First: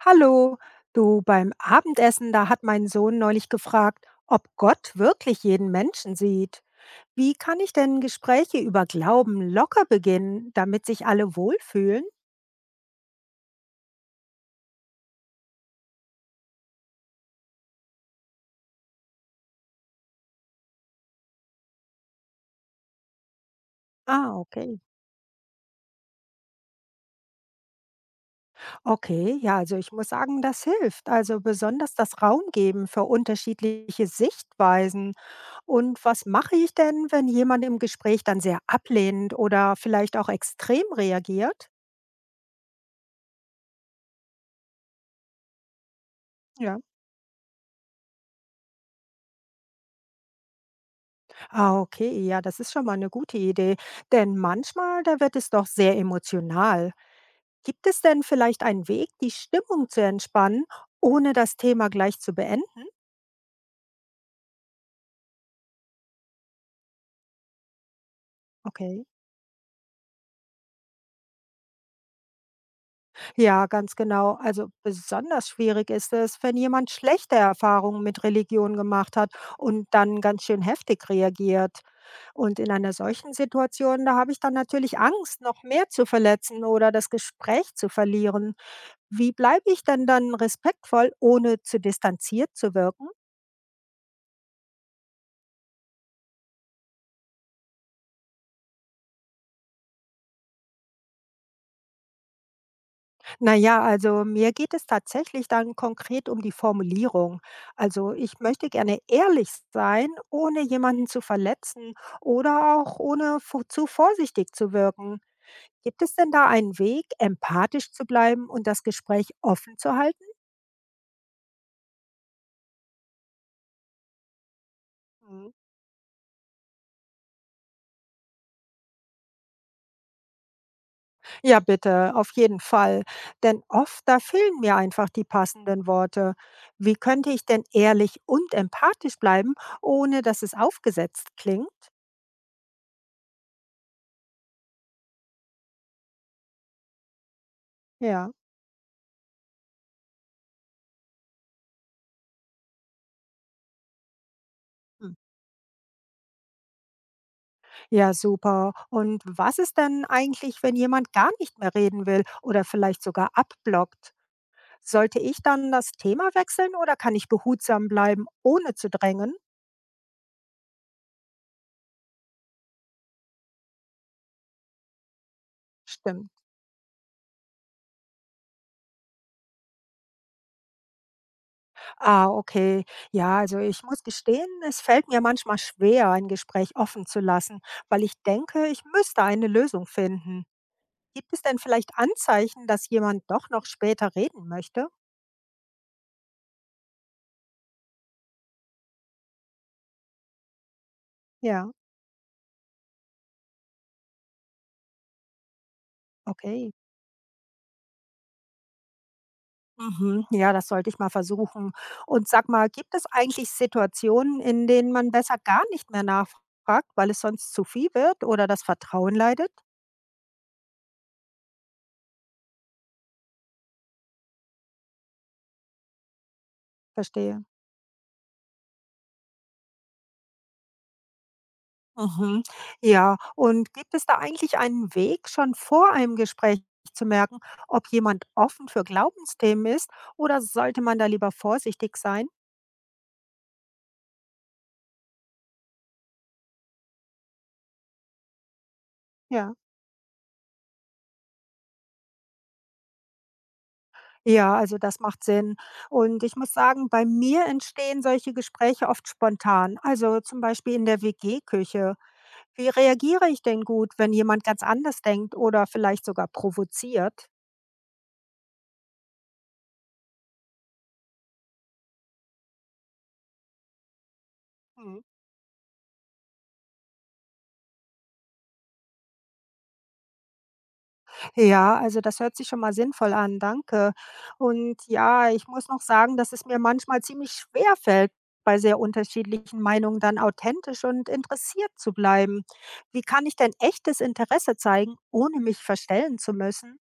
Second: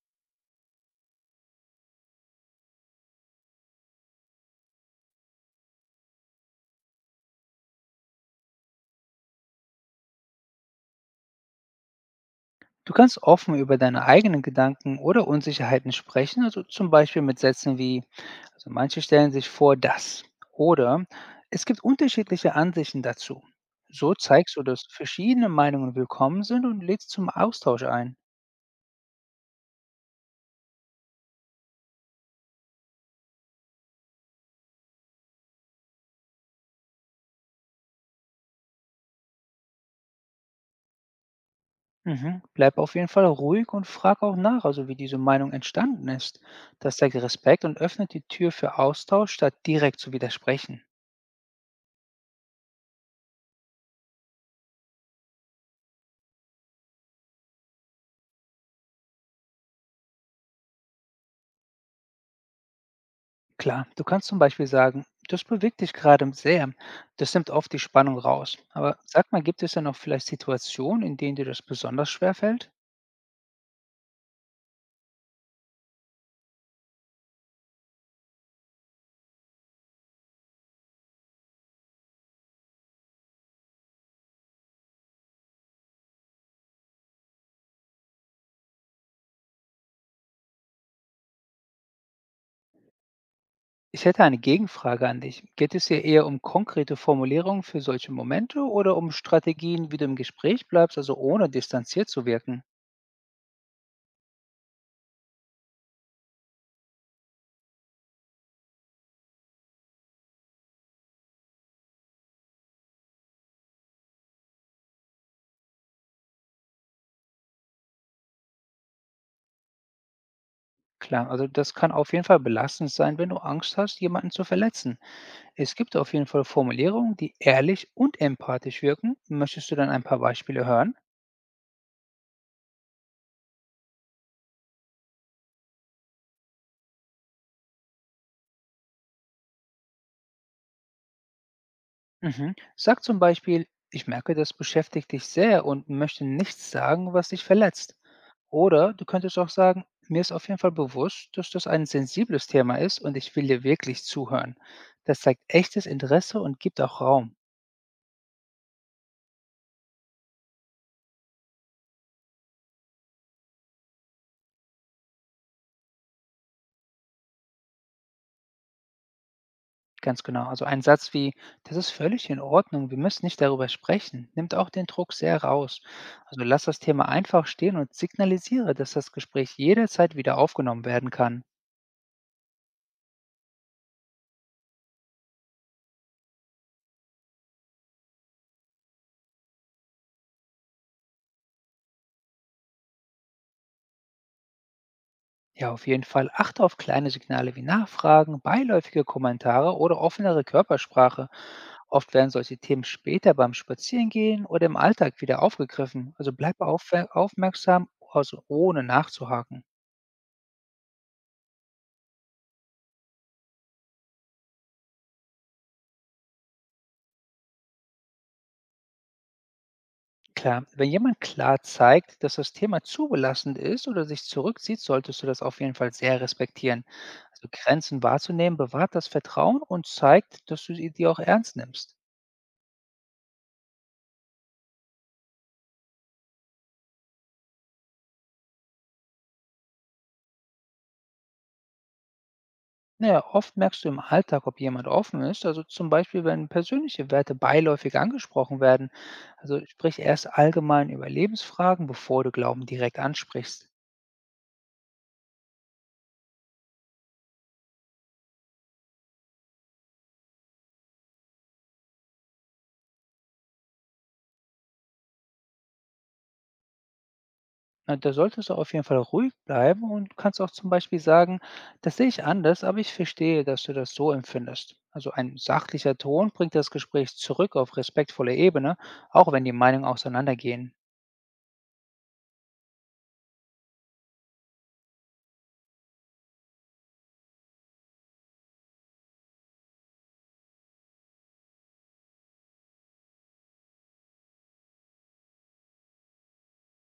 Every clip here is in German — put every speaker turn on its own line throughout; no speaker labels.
Hallo, du beim Abendessen, da hat mein Sohn neulich gefragt, ob Gott wirklich jeden Menschen sieht. Wie kann ich denn Gespräche über Glauben locker beginnen, damit sich alle wohlfühlen?
Du kannst offen über deine eigenen Gedanken oder Unsicherheiten sprechen, also zum Beispiel mit Sätzen wie, also manche stellen sich vor das oder es gibt unterschiedliche Ansichten dazu. So
Ah,
zeigst du,
okay.
dass verschiedene Meinungen willkommen sind und lädst zum Austausch ein.
Okay, ja, also ich muss sagen, das hilft. Also besonders das Raum geben für unterschiedliche Sichtweisen. Und was mache ich denn, wenn jemand im Gespräch dann sehr ablehnend oder vielleicht auch extrem reagiert?
Mhm. Bleib auf jeden Fall ruhig und frag auch nach, also wie diese Meinung entstanden ist.
Ja.
Das zeigt Respekt und öffnet die Tür für Austausch, statt direkt zu widersprechen.
Ah, okay, ja, das ist schon mal eine gute Idee. Denn manchmal, da wird es doch sehr emotional. Gibt es denn vielleicht einen Weg, die Stimmung zu entspannen, ohne das Thema gleich zu beenden?
Klar, du kannst zum Beispiel sagen, das bewegt dich gerade sehr. Das nimmt oft die Spannung raus. Aber
Okay.
sag mal, gibt es denn noch vielleicht Situationen, in denen dir das besonders schwer fällt?
Ja, ganz genau. Also besonders schwierig ist es, wenn jemand schlechte Erfahrungen mit Religion gemacht hat und dann ganz schön heftig reagiert. Und in einer solchen Situation, da habe ich dann natürlich Angst, noch mehr zu verletzen oder das Gespräch zu verlieren. Wie bleibe ich denn dann respektvoll, ohne zu distanziert zu wirken?
Ich hätte eine Gegenfrage an dich. Geht es hier eher um konkrete Formulierungen für solche Momente oder um Strategien, wie du im Gespräch bleibst, also ohne distanziert zu wirken?
Na ja, also mir geht es tatsächlich dann konkret um die Formulierung. Also ich möchte gerne ehrlich sein, ohne jemanden zu verletzen oder auch ohne zu vorsichtig zu wirken. Gibt es denn da einen Weg, empathisch zu bleiben und das Gespräch offen zu halten?
Klar, also das kann auf jeden Fall belastend sein, wenn du Angst hast, jemanden zu verletzen. Es gibt auf jeden Fall Formulierungen, die ehrlich und empathisch wirken. Möchtest du dann ein paar Beispiele hören?
Ja, bitte, auf jeden Fall. Denn oft, da fehlen mir einfach die passenden Worte. Wie könnte ich denn ehrlich und empathisch bleiben, ohne dass es aufgesetzt klingt?
Mhm. Sag zum Beispiel, ich merke, das beschäftigt dich sehr und möchte nichts sagen, was dich verletzt.
Ja.
Oder du könntest auch sagen, mir ist auf jeden Fall bewusst, dass das ein sensibles Thema ist und ich will dir wirklich zuhören.
Hm.
Das zeigt echtes Interesse und gibt auch Raum.
Ja, super. Und was ist denn eigentlich, wenn jemand gar nicht mehr reden will oder vielleicht sogar abblockt? Sollte ich dann das Thema wechseln oder kann ich behutsam bleiben, ohne zu drängen?
Ganz genau. Also ein Satz wie, das ist völlig in Ordnung, wir müssen nicht darüber sprechen, nimmt auch den Druck sehr raus.
Stimmt.
Also lass das Thema einfach stehen und signalisiere, dass das Gespräch jederzeit wieder aufgenommen werden kann.
Ah, okay. Ja, also ich muss gestehen, es fällt mir manchmal schwer, ein Gespräch offen zu lassen, weil ich denke, ich müsste eine Lösung finden. Gibt es denn vielleicht Anzeichen, dass jemand doch noch später reden möchte?
Ja, auf jeden Fall. Achte auf kleine Signale wie Nachfragen, beiläufige Kommentare oder offenere Körpersprache.
Ja,
Oft werden solche Themen später beim Spazierengehen oder im Alltag wieder aufgegriffen. Also bleib
okay.
aufmerksam, also ohne nachzuhaken.
Mhm. Ja, das sollte ich mal versuchen. Und sag mal, gibt es eigentlich Situationen, in denen man besser gar nicht mehr nachfragt, weil es sonst zu viel wird oder das Vertrauen leidet?
Klar, wenn jemand klar zeigt, dass das Thema zu belastend ist oder sich zurückzieht, solltest du das auf jeden Fall sehr respektieren.
Verstehe.
Also Grenzen wahrzunehmen, bewahrt das Vertrauen und zeigt, dass du sie dir auch ernst nimmst.
Mhm. Ja, und gibt es da eigentlich einen Weg, schon vor einem Gespräch zu merken, ob jemand offen für Glaubensthemen ist oder sollte man da lieber vorsichtig sein?
Naja, oft merkst du im Alltag, ob jemand offen ist. Also zum Beispiel, wenn persönliche Werte beiläufig angesprochen werden.
Ja.
Also sprich erst allgemein über Lebensfragen, bevor du Glauben direkt ansprichst.
Ja, also das macht Sinn. Und ich muss sagen, bei mir entstehen solche Gespräche oft spontan. Also zum Beispiel in der WG-Küche. Wie reagiere ich denn gut, wenn jemand ganz anders denkt oder vielleicht sogar provoziert?
Na, da solltest du auf jeden Fall ruhig bleiben und kannst auch zum Beispiel sagen, das sehe ich anders, aber ich verstehe, dass du das so empfindest.
Mhm.
Also ein sachlicher Ton bringt das Gespräch zurück auf respektvolle Ebene, auch wenn die Meinungen auseinandergehen.
Ja, also das hört sich schon mal sinnvoll an, danke. Und ja, ich muss noch sagen, dass es mir manchmal ziemlich schwer fällt, bei sehr unterschiedlichen Meinungen dann authentisch und interessiert zu bleiben. Wie kann ich denn echtes Interesse zeigen, ohne mich verstellen zu müssen?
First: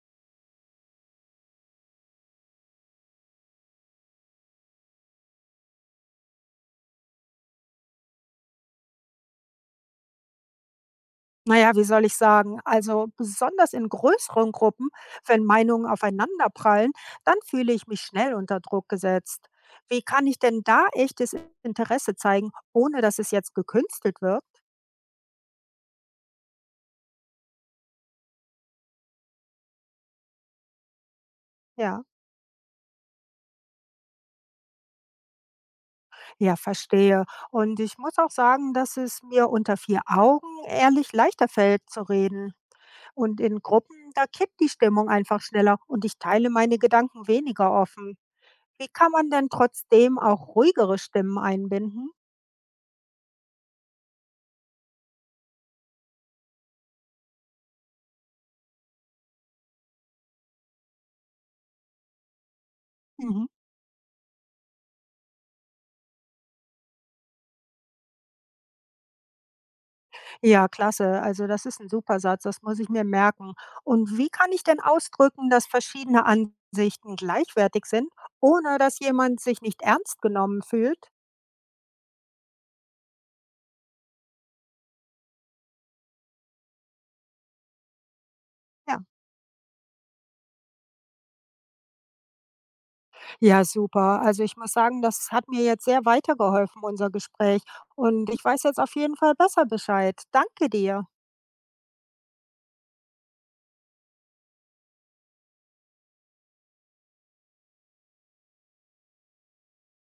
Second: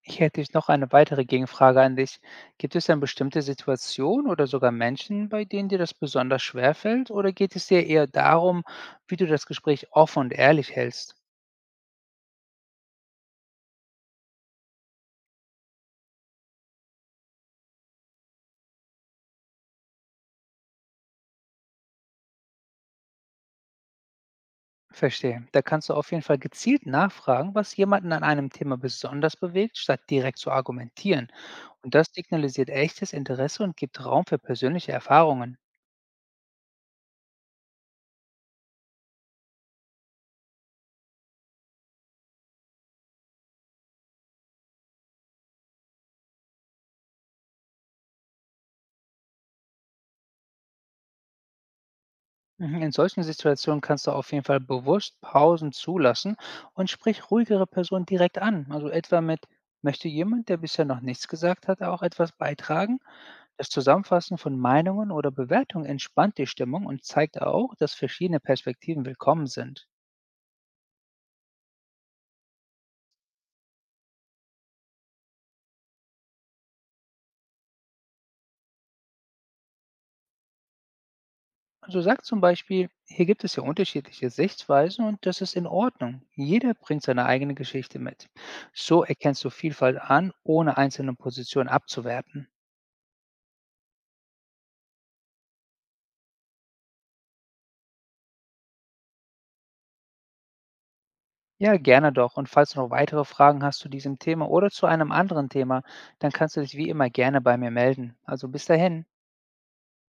Hier hätte ich noch eine weitere Gegenfrage an dich. Gibt es denn bestimmte Situationen oder sogar Menschen, bei denen dir das besonders schwer fällt? Oder geht es dir eher darum, wie du das Gespräch offen und ehrlich hältst?
Naja, wie soll ich sagen? Also besonders in größeren Gruppen, wenn Meinungen aufeinanderprallen, dann fühle ich mich schnell unter Druck gesetzt. Wie kann ich denn da echtes Interesse zeigen, ohne dass es jetzt gekünstelt wird?
Verstehe. Da kannst du auf jeden Fall gezielt nachfragen, was jemanden an einem Thema besonders bewegt, statt direkt zu argumentieren. Und
Ja.
das signalisiert echtes Interesse und gibt Raum für persönliche Erfahrungen.
Ja, verstehe. Und ich muss auch sagen, dass es mir unter vier Augen ehrlich leichter fällt zu reden. Und in Gruppen, da kippt die Stimmung einfach schneller und ich teile meine Gedanken weniger offen. Wie kann man denn trotzdem auch ruhigere Stimmen einbinden?
Mhm, in solchen Situationen kannst du auf jeden Fall bewusst Pausen zulassen und sprich ruhigere Personen direkt an. Also etwa mit, möchte jemand, der bisher noch nichts gesagt hat, auch etwas beitragen?
Mhm.
Das Zusammenfassen von Meinungen oder Bewertungen entspannt die Stimmung und zeigt auch, dass verschiedene Perspektiven willkommen sind.
Ja, klasse. Also das ist ein super Satz, das muss ich mir merken. Und wie kann ich denn ausdrücken, dass verschiedene Ansichten gleichwertig sind, ohne dass jemand sich nicht ernst genommen fühlt?
Also sag zum Beispiel, hier gibt es ja unterschiedliche Sichtweisen und das ist in Ordnung. Jeder bringt seine eigene Geschichte mit. So
Ja.
erkennst du Vielfalt an, ohne einzelne Positionen abzuwerten.
Ja, super. Also ich muss sagen, das hat mir jetzt sehr weitergeholfen, unser Gespräch. Und ich weiß jetzt auf jeden Fall besser Bescheid. Danke dir.
Ja, gerne doch. Und falls du noch weitere Fragen hast zu diesem Thema oder zu einem anderen Thema, dann kannst du dich wie immer gerne bei mir melden. Also bis dahin.